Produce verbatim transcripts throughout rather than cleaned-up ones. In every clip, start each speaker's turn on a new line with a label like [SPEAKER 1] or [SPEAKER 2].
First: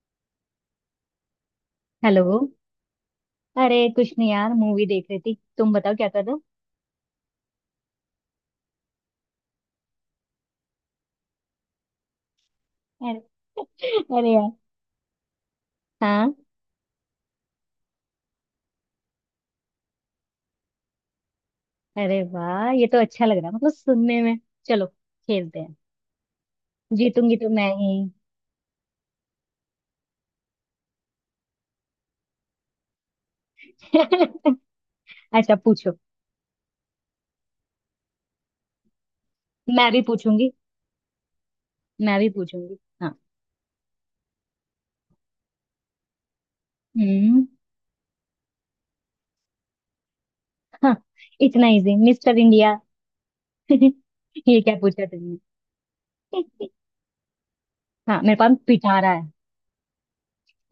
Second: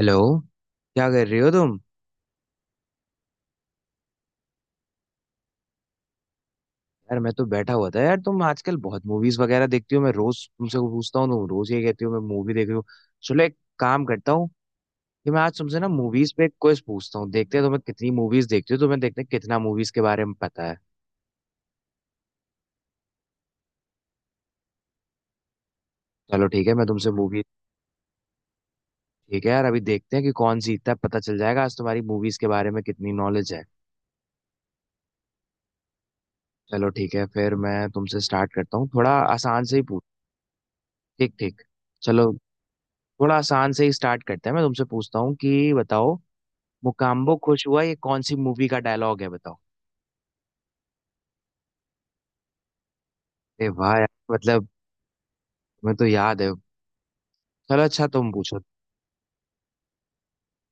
[SPEAKER 1] Hello. क्या कर रही हो तुम?
[SPEAKER 2] हेलो। अरे कुछ नहीं यार, मूवी देख रही थी। तुम बताओ क्या कर रहे हो।
[SPEAKER 1] यार मैं तो बैठा हुआ था। यार तुम आजकल बहुत मूवीज वगैरह देखती हो, मैं रोज तुमसे पूछता हूँ, तुम रोज ये कहती हो मैं मूवी देख रही हूँ।
[SPEAKER 2] अरे।
[SPEAKER 1] चलो एक काम
[SPEAKER 2] अरे
[SPEAKER 1] करता हूँ
[SPEAKER 2] यार।
[SPEAKER 1] कि मैं आज तुमसे ना मूवीज
[SPEAKER 2] हाँ।
[SPEAKER 1] पे एक क्विज पूछता हूँ, देखते हैं तुम्हें कितनी मूवीज देखती हो, तुम्हें देखते हैं कितना मूवीज के बारे में पता है।
[SPEAKER 2] अरे वाह, ये तो अच्छा लग रहा है मतलब सुनने में। चलो खेलते हैं।
[SPEAKER 1] चलो ठीक है मैं तुमसे
[SPEAKER 2] जीतूंगी
[SPEAKER 1] मूवी।
[SPEAKER 2] तो मैं ही।
[SPEAKER 1] ठीक है यार अभी देखते हैं कि कौन जीतता है, पता चल जाएगा आज तुम्हारी मूवीज के बारे में कितनी नॉलेज है।
[SPEAKER 2] अच्छा पूछो।
[SPEAKER 1] चलो ठीक है, फिर मैं तुमसे स्टार्ट करता हूँ थोड़ा आसान से ही
[SPEAKER 2] मैं भी
[SPEAKER 1] पूछ।
[SPEAKER 2] पूछूंगी।
[SPEAKER 1] ठीक ठीक,
[SPEAKER 2] मैं भी
[SPEAKER 1] चलो।
[SPEAKER 2] पूछूंगी। हाँ।
[SPEAKER 1] थोड़ा आसान से ही स्टार्ट करते हैं, मैं तुमसे पूछता हूँ कि बताओ, मुकाम्बो
[SPEAKER 2] हम्म।
[SPEAKER 1] खुश हुआ ये कौन सी मूवी का डायलॉग है बताओ।
[SPEAKER 2] हाँ। इतना इजी? Mister India.
[SPEAKER 1] अरे वाह यार
[SPEAKER 2] ये
[SPEAKER 1] मतलब,
[SPEAKER 2] क्या पूछा तुमने।
[SPEAKER 1] मैं तो याद है। चलो अच्छा
[SPEAKER 2] हाँ,
[SPEAKER 1] तुम
[SPEAKER 2] मेरे पास
[SPEAKER 1] पूछो।
[SPEAKER 2] पिटारा है।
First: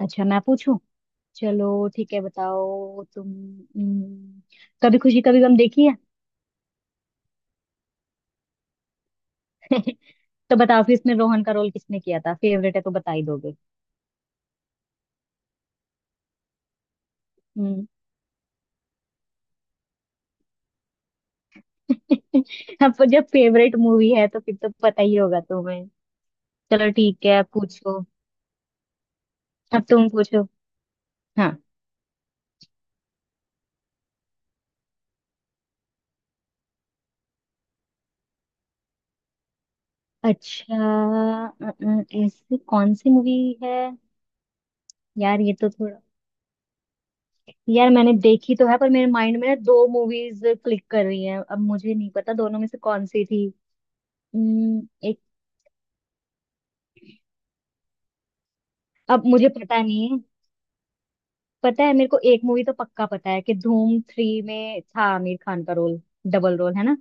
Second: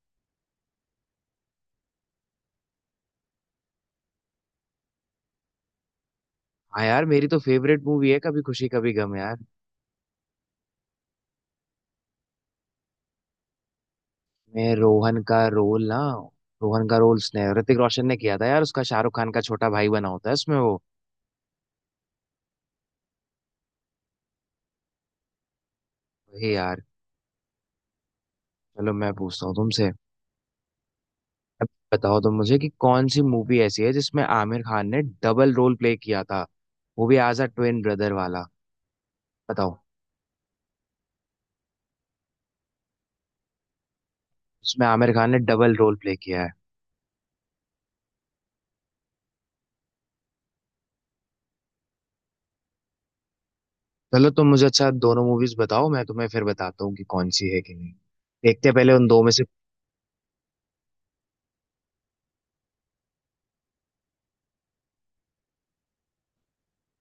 [SPEAKER 2] अच्छा मैं पूछूं। चलो ठीक है, बताओ तुम। हम्म, कभी खुशी कभी गम देखी
[SPEAKER 1] हाँ यार मेरी तो फेवरेट मूवी है कभी खुशी कभी गम यार।
[SPEAKER 2] है। तो बताओ फिर, इसमें रोहन का रोल किसने किया था? फेवरेट है तो बता ही दोगे।
[SPEAKER 1] मैं रोहन का रोल ना, रोहन का रोल उसने ऋतिक
[SPEAKER 2] हम्म।
[SPEAKER 1] रोशन ने किया था यार। उसका शाहरुख खान का छोटा भाई बना होता है उसमें वो।
[SPEAKER 2] अब जब फेवरेट मूवी है तो फिर तो पता ही होगा तुम्हें।
[SPEAKER 1] वही यार।
[SPEAKER 2] चलो ठीक है, अब पूछो।
[SPEAKER 1] चलो मैं पूछता हूँ
[SPEAKER 2] अब
[SPEAKER 1] तुमसे।
[SPEAKER 2] तुम पूछो। हाँ।
[SPEAKER 1] अब बताओ तुम मुझे कि कौन सी मूवी ऐसी है जिसमें आमिर खान ने डबल रोल प्ले किया था, वो भी एज अ ट्विन ब्रदर वाला। बताओ।
[SPEAKER 2] अच्छा, अ, अ, ऐसी कौन सी मूवी है।
[SPEAKER 1] उसमें आमिर खान ने
[SPEAKER 2] यार ये तो
[SPEAKER 1] डबल रोल
[SPEAKER 2] थोड़ा।
[SPEAKER 1] प्ले किया है।
[SPEAKER 2] यार मैंने देखी तो है, पर मेरे माइंड में ना दो मूवीज क्लिक कर रही हैं। अब मुझे नहीं पता दोनों में से कौन सी थी।
[SPEAKER 1] चलो तुम मुझे
[SPEAKER 2] हम्म,
[SPEAKER 1] अच्छा
[SPEAKER 2] एक।
[SPEAKER 1] दोनों मूवीज बताओ, मैं तुम्हें फिर बताता हूँ कि कौन सी है कि नहीं। देखते हैं पहले उन दो
[SPEAKER 2] अब
[SPEAKER 1] में से।
[SPEAKER 2] मुझे पता नहीं है। पता है, मेरे को एक मूवी तो पक्का पता है कि धूम थ्री में था आमिर खान का रोल। डबल रोल है ना।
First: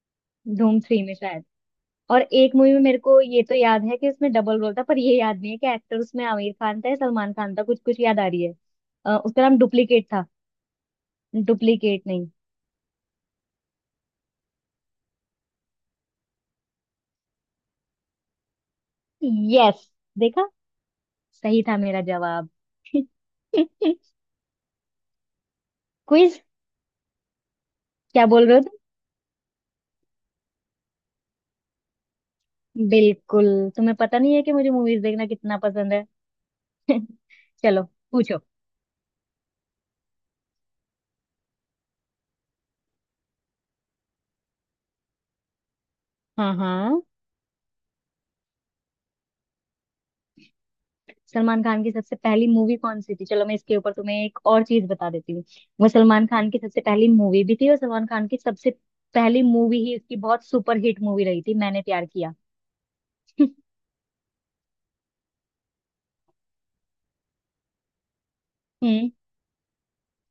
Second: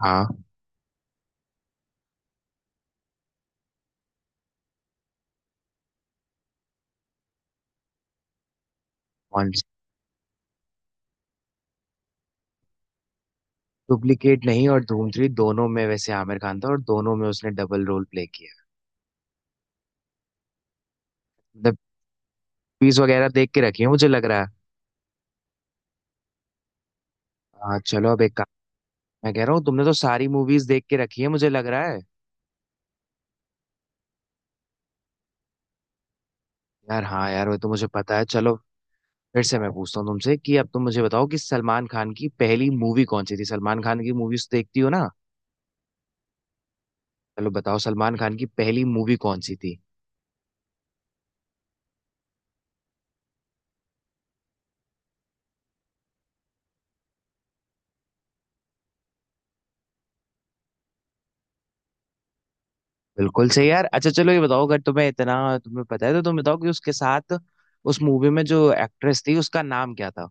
[SPEAKER 1] हाँ।
[SPEAKER 2] धूम थ्री में शायद। और एक मूवी में मेरे को ये तो याद है कि उसमें डबल रोल था, पर ये याद नहीं है कि एक्टर उसमें आमिर खान था या सलमान खान था। कुछ कुछ याद आ रही है। अ, उसका
[SPEAKER 1] कौन
[SPEAKER 2] नाम
[SPEAKER 1] सी?
[SPEAKER 2] डुप्लीकेट था। डुप्लीकेट नहीं।
[SPEAKER 1] डुप्लीकेट नहीं और धूम थ्री, दोनों में वैसे आमिर खान था और दोनों में उसने डबल रोल प्ले किया।
[SPEAKER 2] यस। देखा, सही
[SPEAKER 1] मतलब
[SPEAKER 2] था मेरा जवाब।
[SPEAKER 1] पीस वगैरह देख के रखी है
[SPEAKER 2] क्विज
[SPEAKER 1] मुझे लग रहा है। हाँ चलो अब
[SPEAKER 2] क्या
[SPEAKER 1] एक काम।
[SPEAKER 2] बोल रहे हो?
[SPEAKER 1] मैं कह रहा हूँ तुमने तो सारी मूवीज देख के रखी है मुझे लग रहा है।
[SPEAKER 2] तुम बिल्कुल। तुम्हें पता नहीं है कि मुझे मूवीज देखना कितना पसंद है।
[SPEAKER 1] यार हाँ यार वो तो
[SPEAKER 2] चलो
[SPEAKER 1] मुझे पता है।
[SPEAKER 2] पूछो।
[SPEAKER 1] चलो फिर से मैं पूछता हूँ तुमसे कि अब तुम मुझे बताओ कि सलमान खान की पहली मूवी कौन सी थी, सलमान खान की मूवीज देखती हो ना?
[SPEAKER 2] हाँ हाँ।
[SPEAKER 1] चलो बताओ सलमान खान की पहली मूवी कौन सी थी?
[SPEAKER 2] सलमान खान की सबसे पहली मूवी कौन सी थी? चलो मैं इसके ऊपर तुम्हें एक और चीज बता देती हूँ। वो सलमान खान की सबसे पहली मूवी भी थी और सलमान खान की सबसे पहली मूवी ही उसकी बहुत सुपर हिट मूवी रही थी। मैंने प्यार किया।
[SPEAKER 1] बिल्कुल सही यार। अच्छा चलो ये बताओ, अगर तुम्हें इतना तुम्हें पता है तो तुम बताओ कि उसके साथ उस मूवी में जो
[SPEAKER 2] हम्म।
[SPEAKER 1] एक्ट्रेस थी उसका नाम क्या था?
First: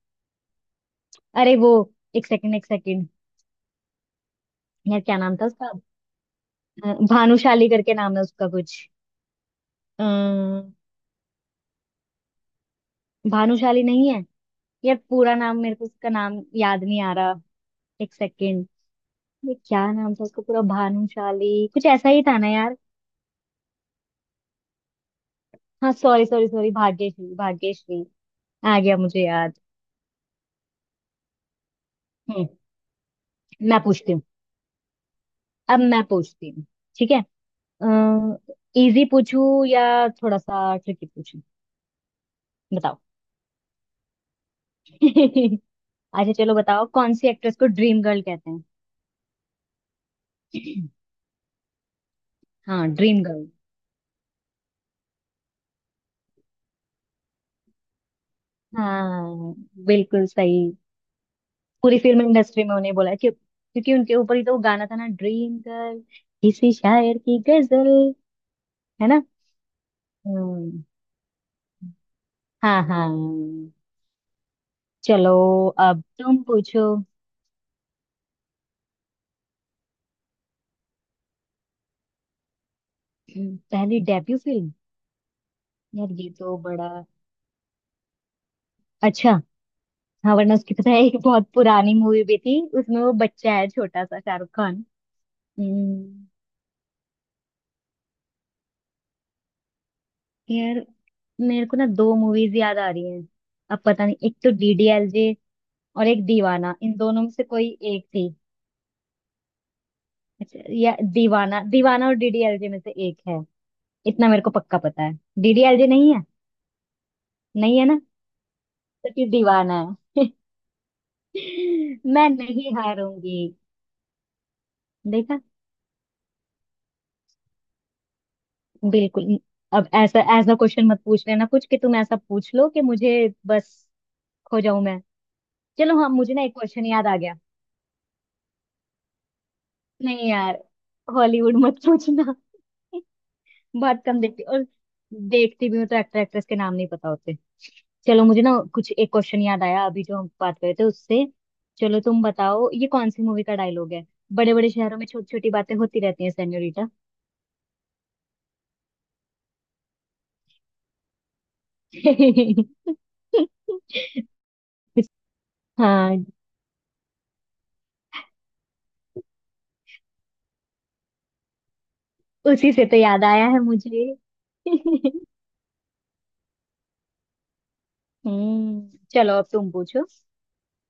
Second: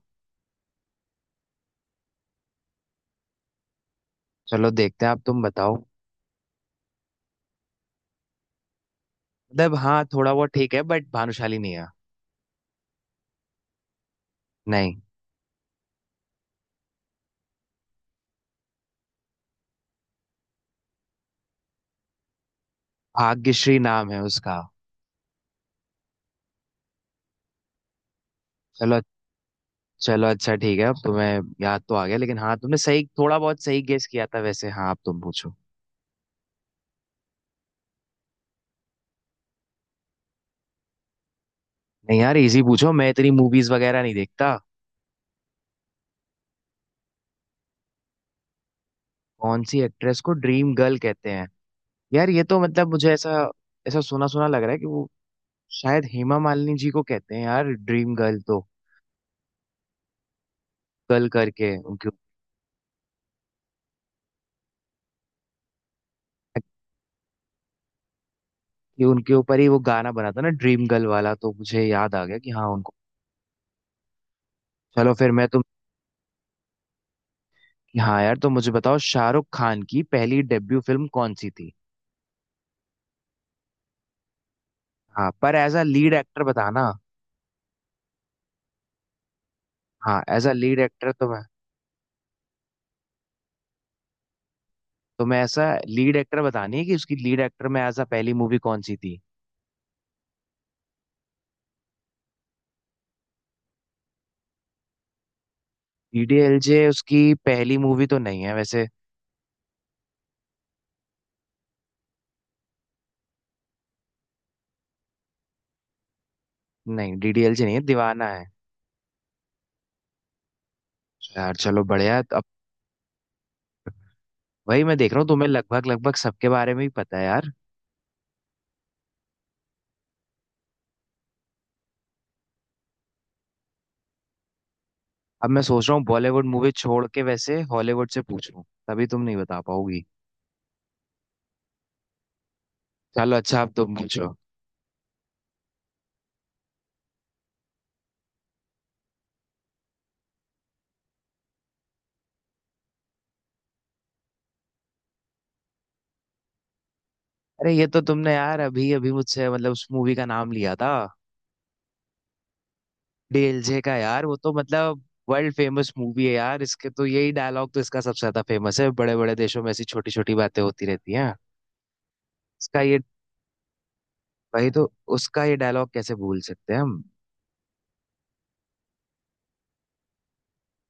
[SPEAKER 2] अरे वो, एक सेकंड एक सेकंड।
[SPEAKER 1] चलो
[SPEAKER 2] यार
[SPEAKER 1] देखते हैं,
[SPEAKER 2] क्या
[SPEAKER 1] आप
[SPEAKER 2] नाम
[SPEAKER 1] तुम
[SPEAKER 2] था उसका।
[SPEAKER 1] बताओ।
[SPEAKER 2] अ, भानुशाली करके नाम है उसका कुछ।
[SPEAKER 1] मतलब हाँ थोड़ा बहुत
[SPEAKER 2] अ,
[SPEAKER 1] ठीक है बट भानुशाली नहीं है।
[SPEAKER 2] भानुशाली नहीं है। यार
[SPEAKER 1] नहीं,
[SPEAKER 2] पूरा नाम मेरे को, उसका नाम याद नहीं आ रहा। एक सेकंड। ये क्या नाम था उसका पूरा? भानुशाली कुछ ऐसा ही था ना यार।
[SPEAKER 1] भाग्यश्री नाम है उसका।
[SPEAKER 2] हाँ sorry sorry sorry, Bhagyashree. Bhagyashree आ गया
[SPEAKER 1] चलो।
[SPEAKER 2] मुझे याद।
[SPEAKER 1] चलो अच्छा ठीक है, अब तुम्हें याद तो आ गया, लेकिन
[SPEAKER 2] हम्म।
[SPEAKER 1] हाँ तुमने सही, थोड़ा बहुत
[SPEAKER 2] मैं
[SPEAKER 1] सही गेस
[SPEAKER 2] पूछती हूँ।
[SPEAKER 1] किया था वैसे। हाँ अब तुम पूछो।
[SPEAKER 2] अब मैं पूछती हूँ। ठीक है। इजी पूछू या थोड़ा सा ट्रिकी पूछू?
[SPEAKER 1] नहीं यार इजी पूछो,
[SPEAKER 2] बताओ।
[SPEAKER 1] मैं इतनी मूवीज वगैरह नहीं देखता।
[SPEAKER 2] अच्छा, चलो बताओ कौन सी एक्ट्रेस को ड्रीम गर्ल कहते
[SPEAKER 1] कौन सी एक्ट्रेस को ड्रीम
[SPEAKER 2] हैं?
[SPEAKER 1] गर्ल कहते हैं? यार ये तो
[SPEAKER 2] हाँ
[SPEAKER 1] मतलब मुझे
[SPEAKER 2] ड्रीम
[SPEAKER 1] ऐसा
[SPEAKER 2] गर्ल।
[SPEAKER 1] ऐसा सुना सुना लग रहा है कि वो शायद हेमा मालिनी जी को कहते हैं यार ड्रीम गर्ल तो।
[SPEAKER 2] हाँ बिल्कुल सही।
[SPEAKER 1] गर्ल करके
[SPEAKER 2] पूरी
[SPEAKER 1] उनके।
[SPEAKER 2] फिल्म इंडस्ट्री में उन्हें बोला है, क्यों, क्योंकि उनके ऊपर ही तो वो गाना था ना ड्रीम गर्ल, किसी शायर की गजल।
[SPEAKER 1] कि
[SPEAKER 2] है ना।
[SPEAKER 1] उनके ऊपर ही वो गाना बना था ना
[SPEAKER 2] हम्म,
[SPEAKER 1] ड्रीम गर्ल वाला, तो मुझे याद आ गया कि हाँ
[SPEAKER 2] हाँ
[SPEAKER 1] उनको।
[SPEAKER 2] हाँ।
[SPEAKER 1] चलो फिर
[SPEAKER 2] चलो
[SPEAKER 1] मैं तुम।
[SPEAKER 2] अब तुम पूछो।
[SPEAKER 1] हाँ यार तो मुझे बताओ शाहरुख खान की पहली डेब्यू फिल्म कौन सी थी?
[SPEAKER 2] हम्म, पहली डेब्यू फिल्म।
[SPEAKER 1] हाँ पर एज अ
[SPEAKER 2] यार
[SPEAKER 1] लीड
[SPEAKER 2] ये
[SPEAKER 1] एक्टर
[SPEAKER 2] तो बड़ा।
[SPEAKER 1] बताना।
[SPEAKER 2] अच्छा।
[SPEAKER 1] हाँ
[SPEAKER 2] हाँ
[SPEAKER 1] एज अ
[SPEAKER 2] वरना उसकी,
[SPEAKER 1] लीड
[SPEAKER 2] पता है,
[SPEAKER 1] एक्टर
[SPEAKER 2] एक
[SPEAKER 1] तो मैं।
[SPEAKER 2] बहुत पुरानी मूवी भी थी, उसमें वो बच्चा है छोटा सा शाहरुख खान।
[SPEAKER 1] तो मैं ऐसा लीड
[SPEAKER 2] हम्म,
[SPEAKER 1] एक्टर बतानी है कि उसकी लीड एक्टर में एज अ पहली मूवी कौन सी थी।
[SPEAKER 2] यार मेरे को ना दो मूवीज याद आ रही हैं। अब पता नहीं, एक तो डीडीएलजे और एक दीवाना,
[SPEAKER 1] डीडीएलजे
[SPEAKER 2] इन दोनों में
[SPEAKER 1] उसकी
[SPEAKER 2] से कोई
[SPEAKER 1] पहली
[SPEAKER 2] एक
[SPEAKER 1] मूवी तो
[SPEAKER 2] थी।
[SPEAKER 1] नहीं है वैसे।
[SPEAKER 2] अच्छा, या दीवाना। दीवाना और डीडीएलजे में से एक है, इतना मेरे को पक्का पता है। डीडीएलजे नहीं है?
[SPEAKER 1] नहीं डीडीएलजे नहीं
[SPEAKER 2] नहीं
[SPEAKER 1] है,
[SPEAKER 2] है ना?
[SPEAKER 1] दीवाना है।
[SPEAKER 2] तो फिर दीवाना है।
[SPEAKER 1] यार चलो बढ़िया
[SPEAKER 2] मैं
[SPEAKER 1] अब।
[SPEAKER 2] नहीं हारूंगी।
[SPEAKER 1] वही मैं देख रहा हूँ
[SPEAKER 2] देखा,
[SPEAKER 1] तुम्हें लगभग लगभग सबके बारे में ही पता है यार।
[SPEAKER 2] बिल्कुल। अब ऐसा ऐसा क्वेश्चन मत पूछ लेना कुछ, कि तुम ऐसा पूछ लो कि मुझे, बस, खो जाऊं मैं।
[SPEAKER 1] अब मैं सोच रहा
[SPEAKER 2] चलो
[SPEAKER 1] हूँ
[SPEAKER 2] हाँ, मुझे ना
[SPEAKER 1] बॉलीवुड
[SPEAKER 2] एक
[SPEAKER 1] मूवी
[SPEAKER 2] क्वेश्चन
[SPEAKER 1] छोड़
[SPEAKER 2] याद आ
[SPEAKER 1] के
[SPEAKER 2] गया।
[SPEAKER 1] वैसे हॉलीवुड से पूछूं तभी तुम नहीं बता पाओगी।
[SPEAKER 2] नहीं यार, हॉलीवुड मत पूछना।
[SPEAKER 1] चलो अच्छा अब तुम
[SPEAKER 2] बहुत कम
[SPEAKER 1] पूछो।
[SPEAKER 2] देखती, और देखती भी हूँ तो एक्टर एक्ट्रेस के नाम नहीं पता होते। चलो, मुझे ना कुछ एक क्वेश्चन याद आया अभी, जो हम बात कर रहे थे उससे। चलो तुम बताओ, ये कौन सी मूवी का डायलॉग है? बड़े बड़े शहरों में छोटी छोटी बातें होती रहती हैं, सेन्योरिटा।
[SPEAKER 1] अरे ये तो तुमने यार अभी अभी मुझसे मतलब उस मूवी का नाम लिया था, डीएलजे का यार। वो तो मतलब वर्ल्ड फेमस
[SPEAKER 2] हाँ
[SPEAKER 1] मूवी है यार इसके तो, यही डायलॉग तो इसका सबसे ज्यादा फेमस है, बड़े बड़े देशों में ऐसी छोटी छोटी बातें होती रहती हैं।
[SPEAKER 2] उसी
[SPEAKER 1] इसका
[SPEAKER 2] से तो
[SPEAKER 1] ये।
[SPEAKER 2] याद आया है मुझे।
[SPEAKER 1] वही तो। उसका ये डायलॉग कैसे भूल सकते हैं हम।
[SPEAKER 2] हम्म। चलो अब तुम पूछो।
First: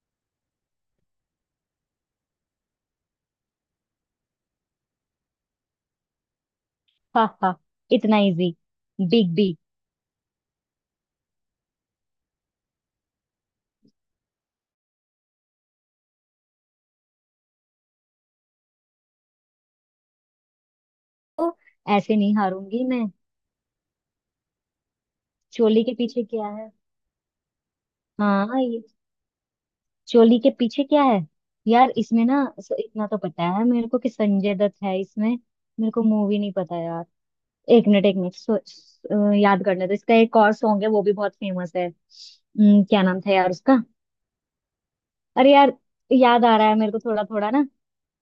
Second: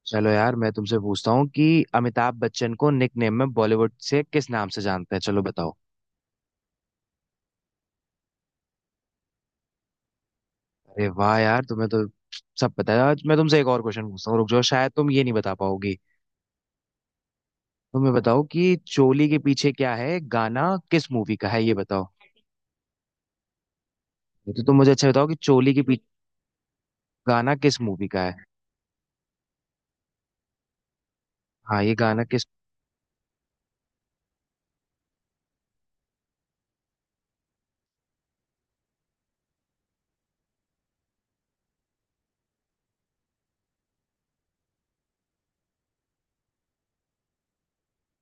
[SPEAKER 1] चलो यार मैं तुमसे पूछता हूँ कि अमिताभ बच्चन को निक नेम में बॉलीवुड से किस नाम से जानते हैं? चलो बताओ।
[SPEAKER 2] हा हा, इतना इजी। Big B.
[SPEAKER 1] अरे वाह यार तुम्हें तो सब पता है। आज मैं तुमसे एक और क्वेश्चन पूछता हूँ रुक जाओ, शायद तुम ये नहीं बता पाओगी। तुम्हें बताओ कि चोली के पीछे क्या है गाना किस मूवी का
[SPEAKER 2] तो
[SPEAKER 1] है, ये बताओ।
[SPEAKER 2] ऐसे नहीं हारूंगी मैं।
[SPEAKER 1] ये तो तुम मुझे अच्छा बताओ कि चोली के
[SPEAKER 2] चोली के
[SPEAKER 1] पीछे
[SPEAKER 2] पीछे क्या है।
[SPEAKER 1] गाना किस मूवी का है।
[SPEAKER 2] हाँ ये, चोली के पीछे क्या है।
[SPEAKER 1] हाँ
[SPEAKER 2] यार
[SPEAKER 1] ये गाना
[SPEAKER 2] इसमें ना
[SPEAKER 1] किस।
[SPEAKER 2] स-, इतना तो पता है मेरे को कि संजय दत्त है इसमें। मेरे को मूवी नहीं पता यार। एक मिनट एक मिनट। सो, सो, याद करने, तो इसका एक और सॉन्ग है, वो भी बहुत फेमस है। हम्म, क्या नाम था यार उसका। अरे यार, याद आ रहा है मेरे को थोड़ा थोड़ा ना।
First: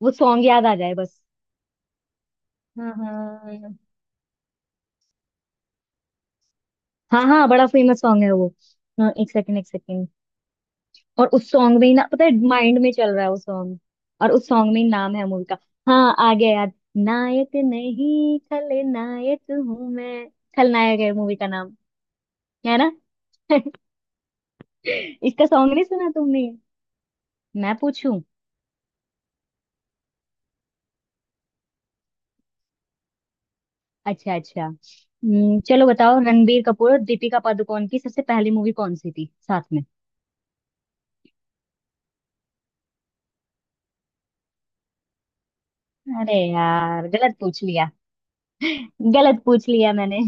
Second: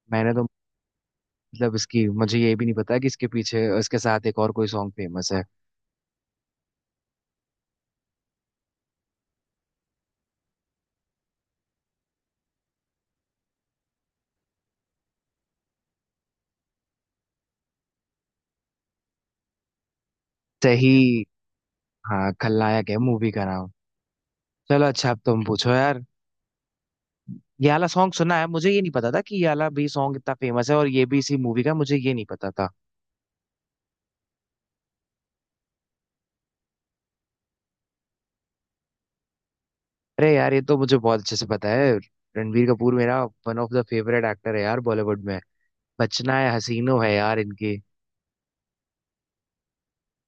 [SPEAKER 2] वो
[SPEAKER 1] मैंने
[SPEAKER 2] सॉन्ग
[SPEAKER 1] तो
[SPEAKER 2] याद आ जाए बस।
[SPEAKER 1] मतलब इसकी मुझे ये भी नहीं
[SPEAKER 2] हाँ
[SPEAKER 1] पता कि इसके पीछे
[SPEAKER 2] हाँ।
[SPEAKER 1] इसके साथ एक और कोई सॉन्ग फेमस है।
[SPEAKER 2] हाँ हाँ, बड़ा फेमस सॉन्ग है वो। हाँ, एक सेकंड एक सेकंड। और उस सॉन्ग में ही ना, पता है, माइंड में चल रहा है वो सॉन्ग। और उस सॉन्ग में ही नाम है मूवी का। हाँ आ गया याद। नायक नहीं खलनायक हूँ मैं। खलनायक है
[SPEAKER 1] सही।
[SPEAKER 2] मूवी का नाम।
[SPEAKER 1] हाँ
[SPEAKER 2] है
[SPEAKER 1] खलनायक
[SPEAKER 2] ना।
[SPEAKER 1] है मूवी का नाम। चलो अच्छा अब तुम
[SPEAKER 2] इसका
[SPEAKER 1] पूछो
[SPEAKER 2] सॉन्ग नहीं
[SPEAKER 1] यार।
[SPEAKER 2] सुना तुमने?
[SPEAKER 1] ये
[SPEAKER 2] मैं
[SPEAKER 1] वाला सॉन्ग
[SPEAKER 2] पूछूं।
[SPEAKER 1] सुना है, मुझे ये नहीं पता था कि ये वाला भी सॉन्ग इतना फेमस है और ये भी इसी मूवी का, मुझे ये नहीं पता था।
[SPEAKER 2] अच्छा अच्छा। हम्म, चलो बताओ, रणबीर कपूर और दीपिका पादुकोण की सबसे पहली मूवी कौन सी थी साथ में?
[SPEAKER 1] अरे यार ये तो मुझे बहुत अच्छे से पता है। रणबीर कपूर मेरा one of the favourite actor है यार बॉलीवुड में।
[SPEAKER 2] अरे
[SPEAKER 1] बचना है हसीनो
[SPEAKER 2] यार
[SPEAKER 1] है
[SPEAKER 2] गलत
[SPEAKER 1] यार
[SPEAKER 2] पूछ
[SPEAKER 1] इनकी।
[SPEAKER 2] लिया। गलत पूछ लिया मैंने।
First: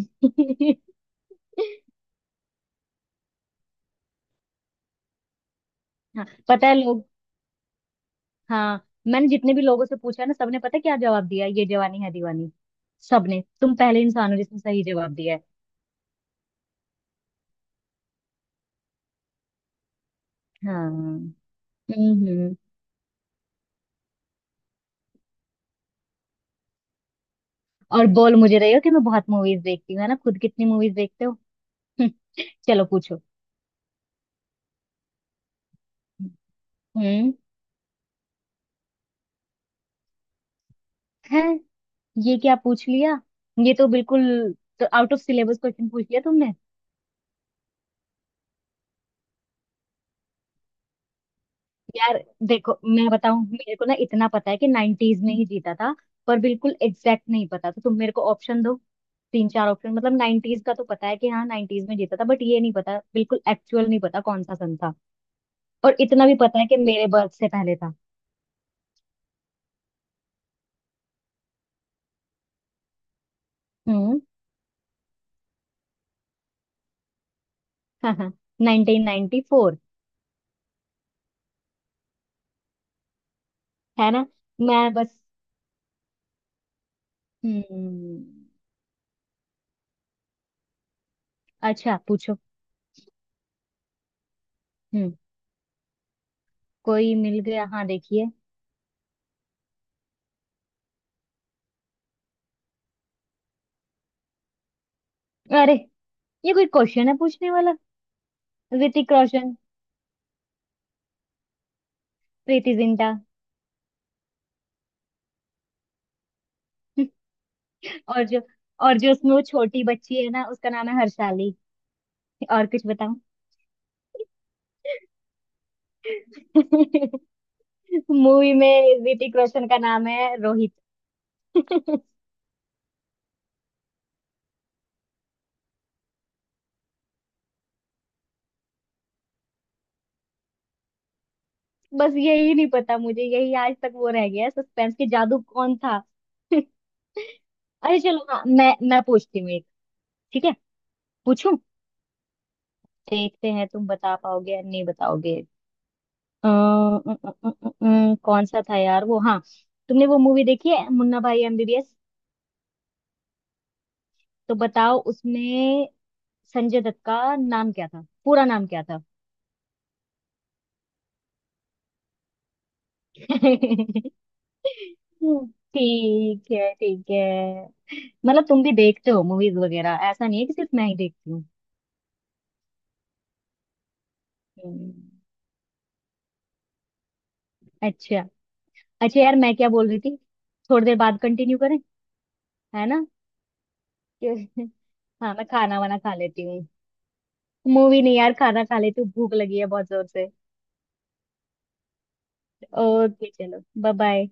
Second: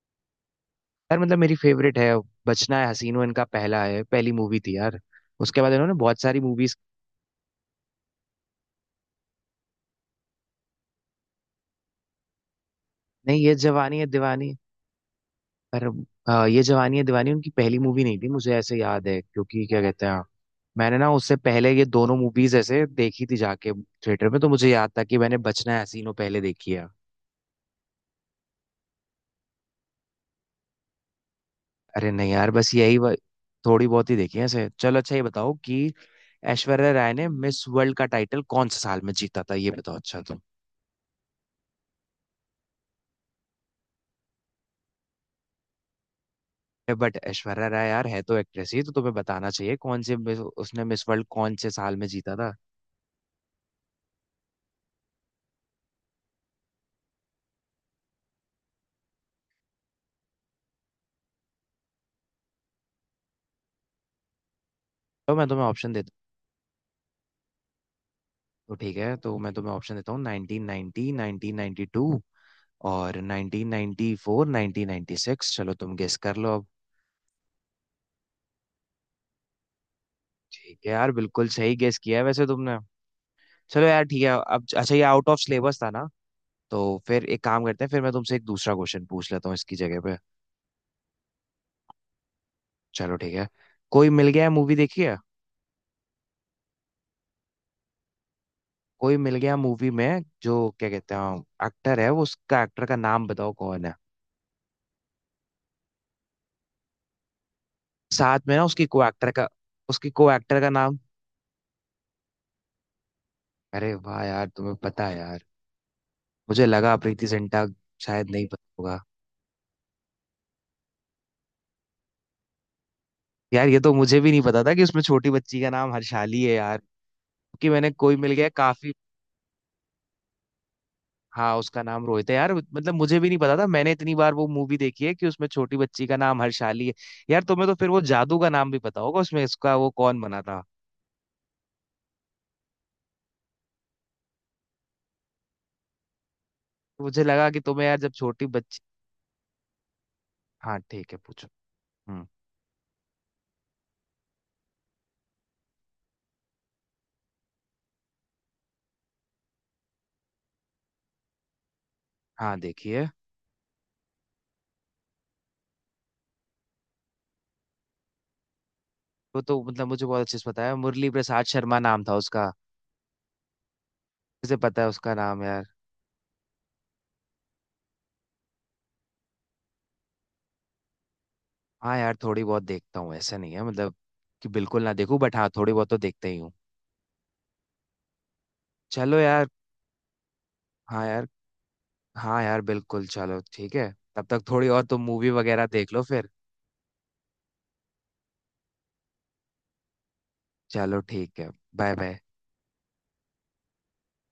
[SPEAKER 1] यार मतलब मेरी फेवरेट है। बचना है हसीनो इनका पहला है, पहली मूवी थी यार। उसके बाद इन्होंने बहुत
[SPEAKER 2] हाँ
[SPEAKER 1] सारी
[SPEAKER 2] पता
[SPEAKER 1] मूवीज।
[SPEAKER 2] है लोग। हाँ मैंने जितने भी लोगों से पूछा ना, सबने पता है क्या जवाब दिया, ये जवानी है दीवानी।
[SPEAKER 1] नहीं
[SPEAKER 2] सबने।
[SPEAKER 1] ये
[SPEAKER 2] तुम
[SPEAKER 1] जवानी
[SPEAKER 2] पहले
[SPEAKER 1] है
[SPEAKER 2] इंसान हो
[SPEAKER 1] दीवानी,
[SPEAKER 2] जिसने सही जवाब दिया है।
[SPEAKER 1] पर अ, ये जवानी है दीवानी उनकी पहली मूवी नहीं थी, मुझे ऐसे याद है क्योंकि क्या कहते हैं
[SPEAKER 2] हाँ।
[SPEAKER 1] मैंने ना उससे पहले ये दोनों
[SPEAKER 2] हम्म। हम्म।
[SPEAKER 1] मूवीज ऐसे देखी थी जाके थिएटर में, तो मुझे याद था कि मैंने बचना है हसीनो पहले देखी है।
[SPEAKER 2] और बोल मुझे रही हो कि मैं बहुत मूवीज देखती हूँ। है ना, खुद कितनी मूवीज देखते हो।
[SPEAKER 1] अरे नहीं यार बस
[SPEAKER 2] चलो
[SPEAKER 1] यही व-
[SPEAKER 2] पूछो।
[SPEAKER 1] थोड़ी बहुत ही देखी है ऐसे। चलो अच्छा ये बताओ कि ऐश्वर्या राय ने
[SPEAKER 2] हम्म,
[SPEAKER 1] मिस वर्ल्ड का टाइटल कौन से साल में जीता था, ये बताओ। अच्छा तुम,
[SPEAKER 2] है। ये क्या पूछ लिया? ये तो बिल्कुल, तो आउट ऑफ सिलेबस क्वेश्चन पूछ लिया तुमने।
[SPEAKER 1] बट ऐश्वर्या राय यार है तो एक्ट्रेस ही तो तुम्हें बताना चाहिए, कौन से मिस- उसने मिस वर्ल्ड कौन से साल में
[SPEAKER 2] यार
[SPEAKER 1] जीता था।
[SPEAKER 2] देखो मैं बताऊं, मेरे को ना इतना पता है कि नाइनटीज में ही जीता था, पर बिल्कुल एग्जैक्ट नहीं पता, तो तुम मेरे को ऑप्शन दो, तीन चार ऑप्शन। मतलब नाइनटीज का तो पता है कि हाँ नाइनटीज में जीता था, बट ये नहीं पता बिल्कुल, एक्चुअल नहीं पता कौन सा सन था।
[SPEAKER 1] तो मैं तुम्हें ऑप्शन
[SPEAKER 2] और
[SPEAKER 1] देता,
[SPEAKER 2] इतना भी पता है कि मेरे बर्थ से पहले था।
[SPEAKER 1] तो ठीक है तो मैं तुम्हें ऑप्शन देता हूँ nineteen ninety nineteen ninety two और
[SPEAKER 2] हम्म।
[SPEAKER 1] Nineteen ninety four nineteen ninety six, चलो तुम गेस कर लो अब।
[SPEAKER 2] हाँ हाँ, नाइनटीन नाइनटी फोर।
[SPEAKER 1] ठीक है यार बिल्कुल सही गेस किया है वैसे तुमने। चलो यार
[SPEAKER 2] है
[SPEAKER 1] ठीक
[SPEAKER 2] ना,
[SPEAKER 1] है अब,
[SPEAKER 2] मैं
[SPEAKER 1] अच्छा ये
[SPEAKER 2] बस।
[SPEAKER 1] आउट ऑफ सिलेबस था ना, तो फिर एक काम करते हैं फिर मैं
[SPEAKER 2] हम्म,
[SPEAKER 1] तुमसे एक दूसरा क्वेश्चन पूछ लेता हूँ इसकी जगह पे।
[SPEAKER 2] अच्छा पूछो।
[SPEAKER 1] चलो ठीक है। कोई मिल गया मूवी देखी
[SPEAKER 2] हम्म।
[SPEAKER 1] है?
[SPEAKER 2] कोई मिल गया, हाँ देखिए।
[SPEAKER 1] कोई मिल गया मूवी में जो क्या कहते हैं एक्टर है वो, उसका एक्टर का नाम बताओ कौन है?
[SPEAKER 2] अरे, ये कोई क्वेश्चन है पूछने वाला।
[SPEAKER 1] साथ में ना उसकी को
[SPEAKER 2] ऋतिक
[SPEAKER 1] एक्टर का,
[SPEAKER 2] रोशन।
[SPEAKER 1] उसकी को एक्टर का नाम।
[SPEAKER 2] प्रीति जिंटा।
[SPEAKER 1] अरे वाह यार तुम्हें पता है यार, मुझे लगा प्रीति जिंटा
[SPEAKER 2] और
[SPEAKER 1] शायद
[SPEAKER 2] जो,
[SPEAKER 1] नहीं पता
[SPEAKER 2] और
[SPEAKER 1] होगा।
[SPEAKER 2] जो उसमें वो छोटी बच्ची है ना, उसका नाम है हर्षाली। और कुछ बताऊं?
[SPEAKER 1] यार ये तो मुझे भी नहीं पता था कि उसमें छोटी बच्ची का नाम हर्षाली है यार, कि मैंने कोई मिल गया
[SPEAKER 2] मूवी
[SPEAKER 1] काफी।
[SPEAKER 2] में ऋतिक रोशन का नाम है
[SPEAKER 1] हाँ उसका
[SPEAKER 2] रोहित।
[SPEAKER 1] नाम रोहित है यार, मतलब मुझे भी नहीं पता था, मैंने इतनी बार वो मूवी देखी है कि उसमें छोटी बच्ची का नाम हर्षाली है। यार तुम्हें तो फिर वो जादू का नाम भी पता होगा उसमें, इसका वो कौन बना था?
[SPEAKER 2] बस यही नहीं पता मुझे, यही आज तक वो रह गया सस्पेंस के जादू कौन था।
[SPEAKER 1] मुझे लगा कि तुम्हें यार
[SPEAKER 2] अरे
[SPEAKER 1] जब
[SPEAKER 2] चलो हाँ,
[SPEAKER 1] छोटी
[SPEAKER 2] मैं
[SPEAKER 1] बच्ची।
[SPEAKER 2] मैं पूछती हूँ एक। ठीक है।
[SPEAKER 1] हाँ ठीक है पूछो।
[SPEAKER 2] पूछूं।
[SPEAKER 1] हम्म।
[SPEAKER 2] देखते हैं तुम बता पाओगे या नहीं बताओगे। अ, अ, अ, अ, अ, अ, कौन सा था यार वो, हाँ। तुमने वो मूवी देखी है मुन्ना भाई एमबीबीएस?
[SPEAKER 1] हाँ देखिए।
[SPEAKER 2] तो बताओ, उसमें संजय दत्त का नाम क्या था? पूरा नाम क्या था।
[SPEAKER 1] वो तो मतलब मुझे बहुत अच्छे से पता है, मुरली प्रसाद शर्मा नाम था उसका। किसे पता है उसका नाम यार।
[SPEAKER 2] ठीक है ठीक है। मतलब तुम भी देखते हो मूवीज वगैरह, ऐसा नहीं है कि सिर्फ मैं ही देखती हूँ।
[SPEAKER 1] हाँ यार थोड़ी बहुत देखता हूँ, ऐसा नहीं है मतलब कि बिल्कुल
[SPEAKER 2] हम्म,
[SPEAKER 1] ना देखूं बट हाँ थोड़ी बहुत तो देखते ही हूँ।
[SPEAKER 2] अच्छा
[SPEAKER 1] चलो
[SPEAKER 2] अच्छा। यार
[SPEAKER 1] यार।
[SPEAKER 2] मैं क्या बोल रही थी, थोड़ी देर
[SPEAKER 1] हाँ
[SPEAKER 2] बाद
[SPEAKER 1] यार।
[SPEAKER 2] कंटिन्यू करें?
[SPEAKER 1] हाँ यार
[SPEAKER 2] है
[SPEAKER 1] बिल्कुल
[SPEAKER 2] ना।
[SPEAKER 1] चलो ठीक है। तब तक थोड़ी
[SPEAKER 2] कि-,
[SPEAKER 1] और तुम मूवी
[SPEAKER 2] हाँ मैं
[SPEAKER 1] वगैरह
[SPEAKER 2] खाना
[SPEAKER 1] देख
[SPEAKER 2] वाना
[SPEAKER 1] लो
[SPEAKER 2] खा
[SPEAKER 1] फिर।
[SPEAKER 2] लेती हूँ। मूवी नहीं यार, खाना खा लेती हूँ, भूख लगी है बहुत जोर से।
[SPEAKER 1] चलो ठीक है। Bye bye.
[SPEAKER 2] ओके चलो, बाय बाय।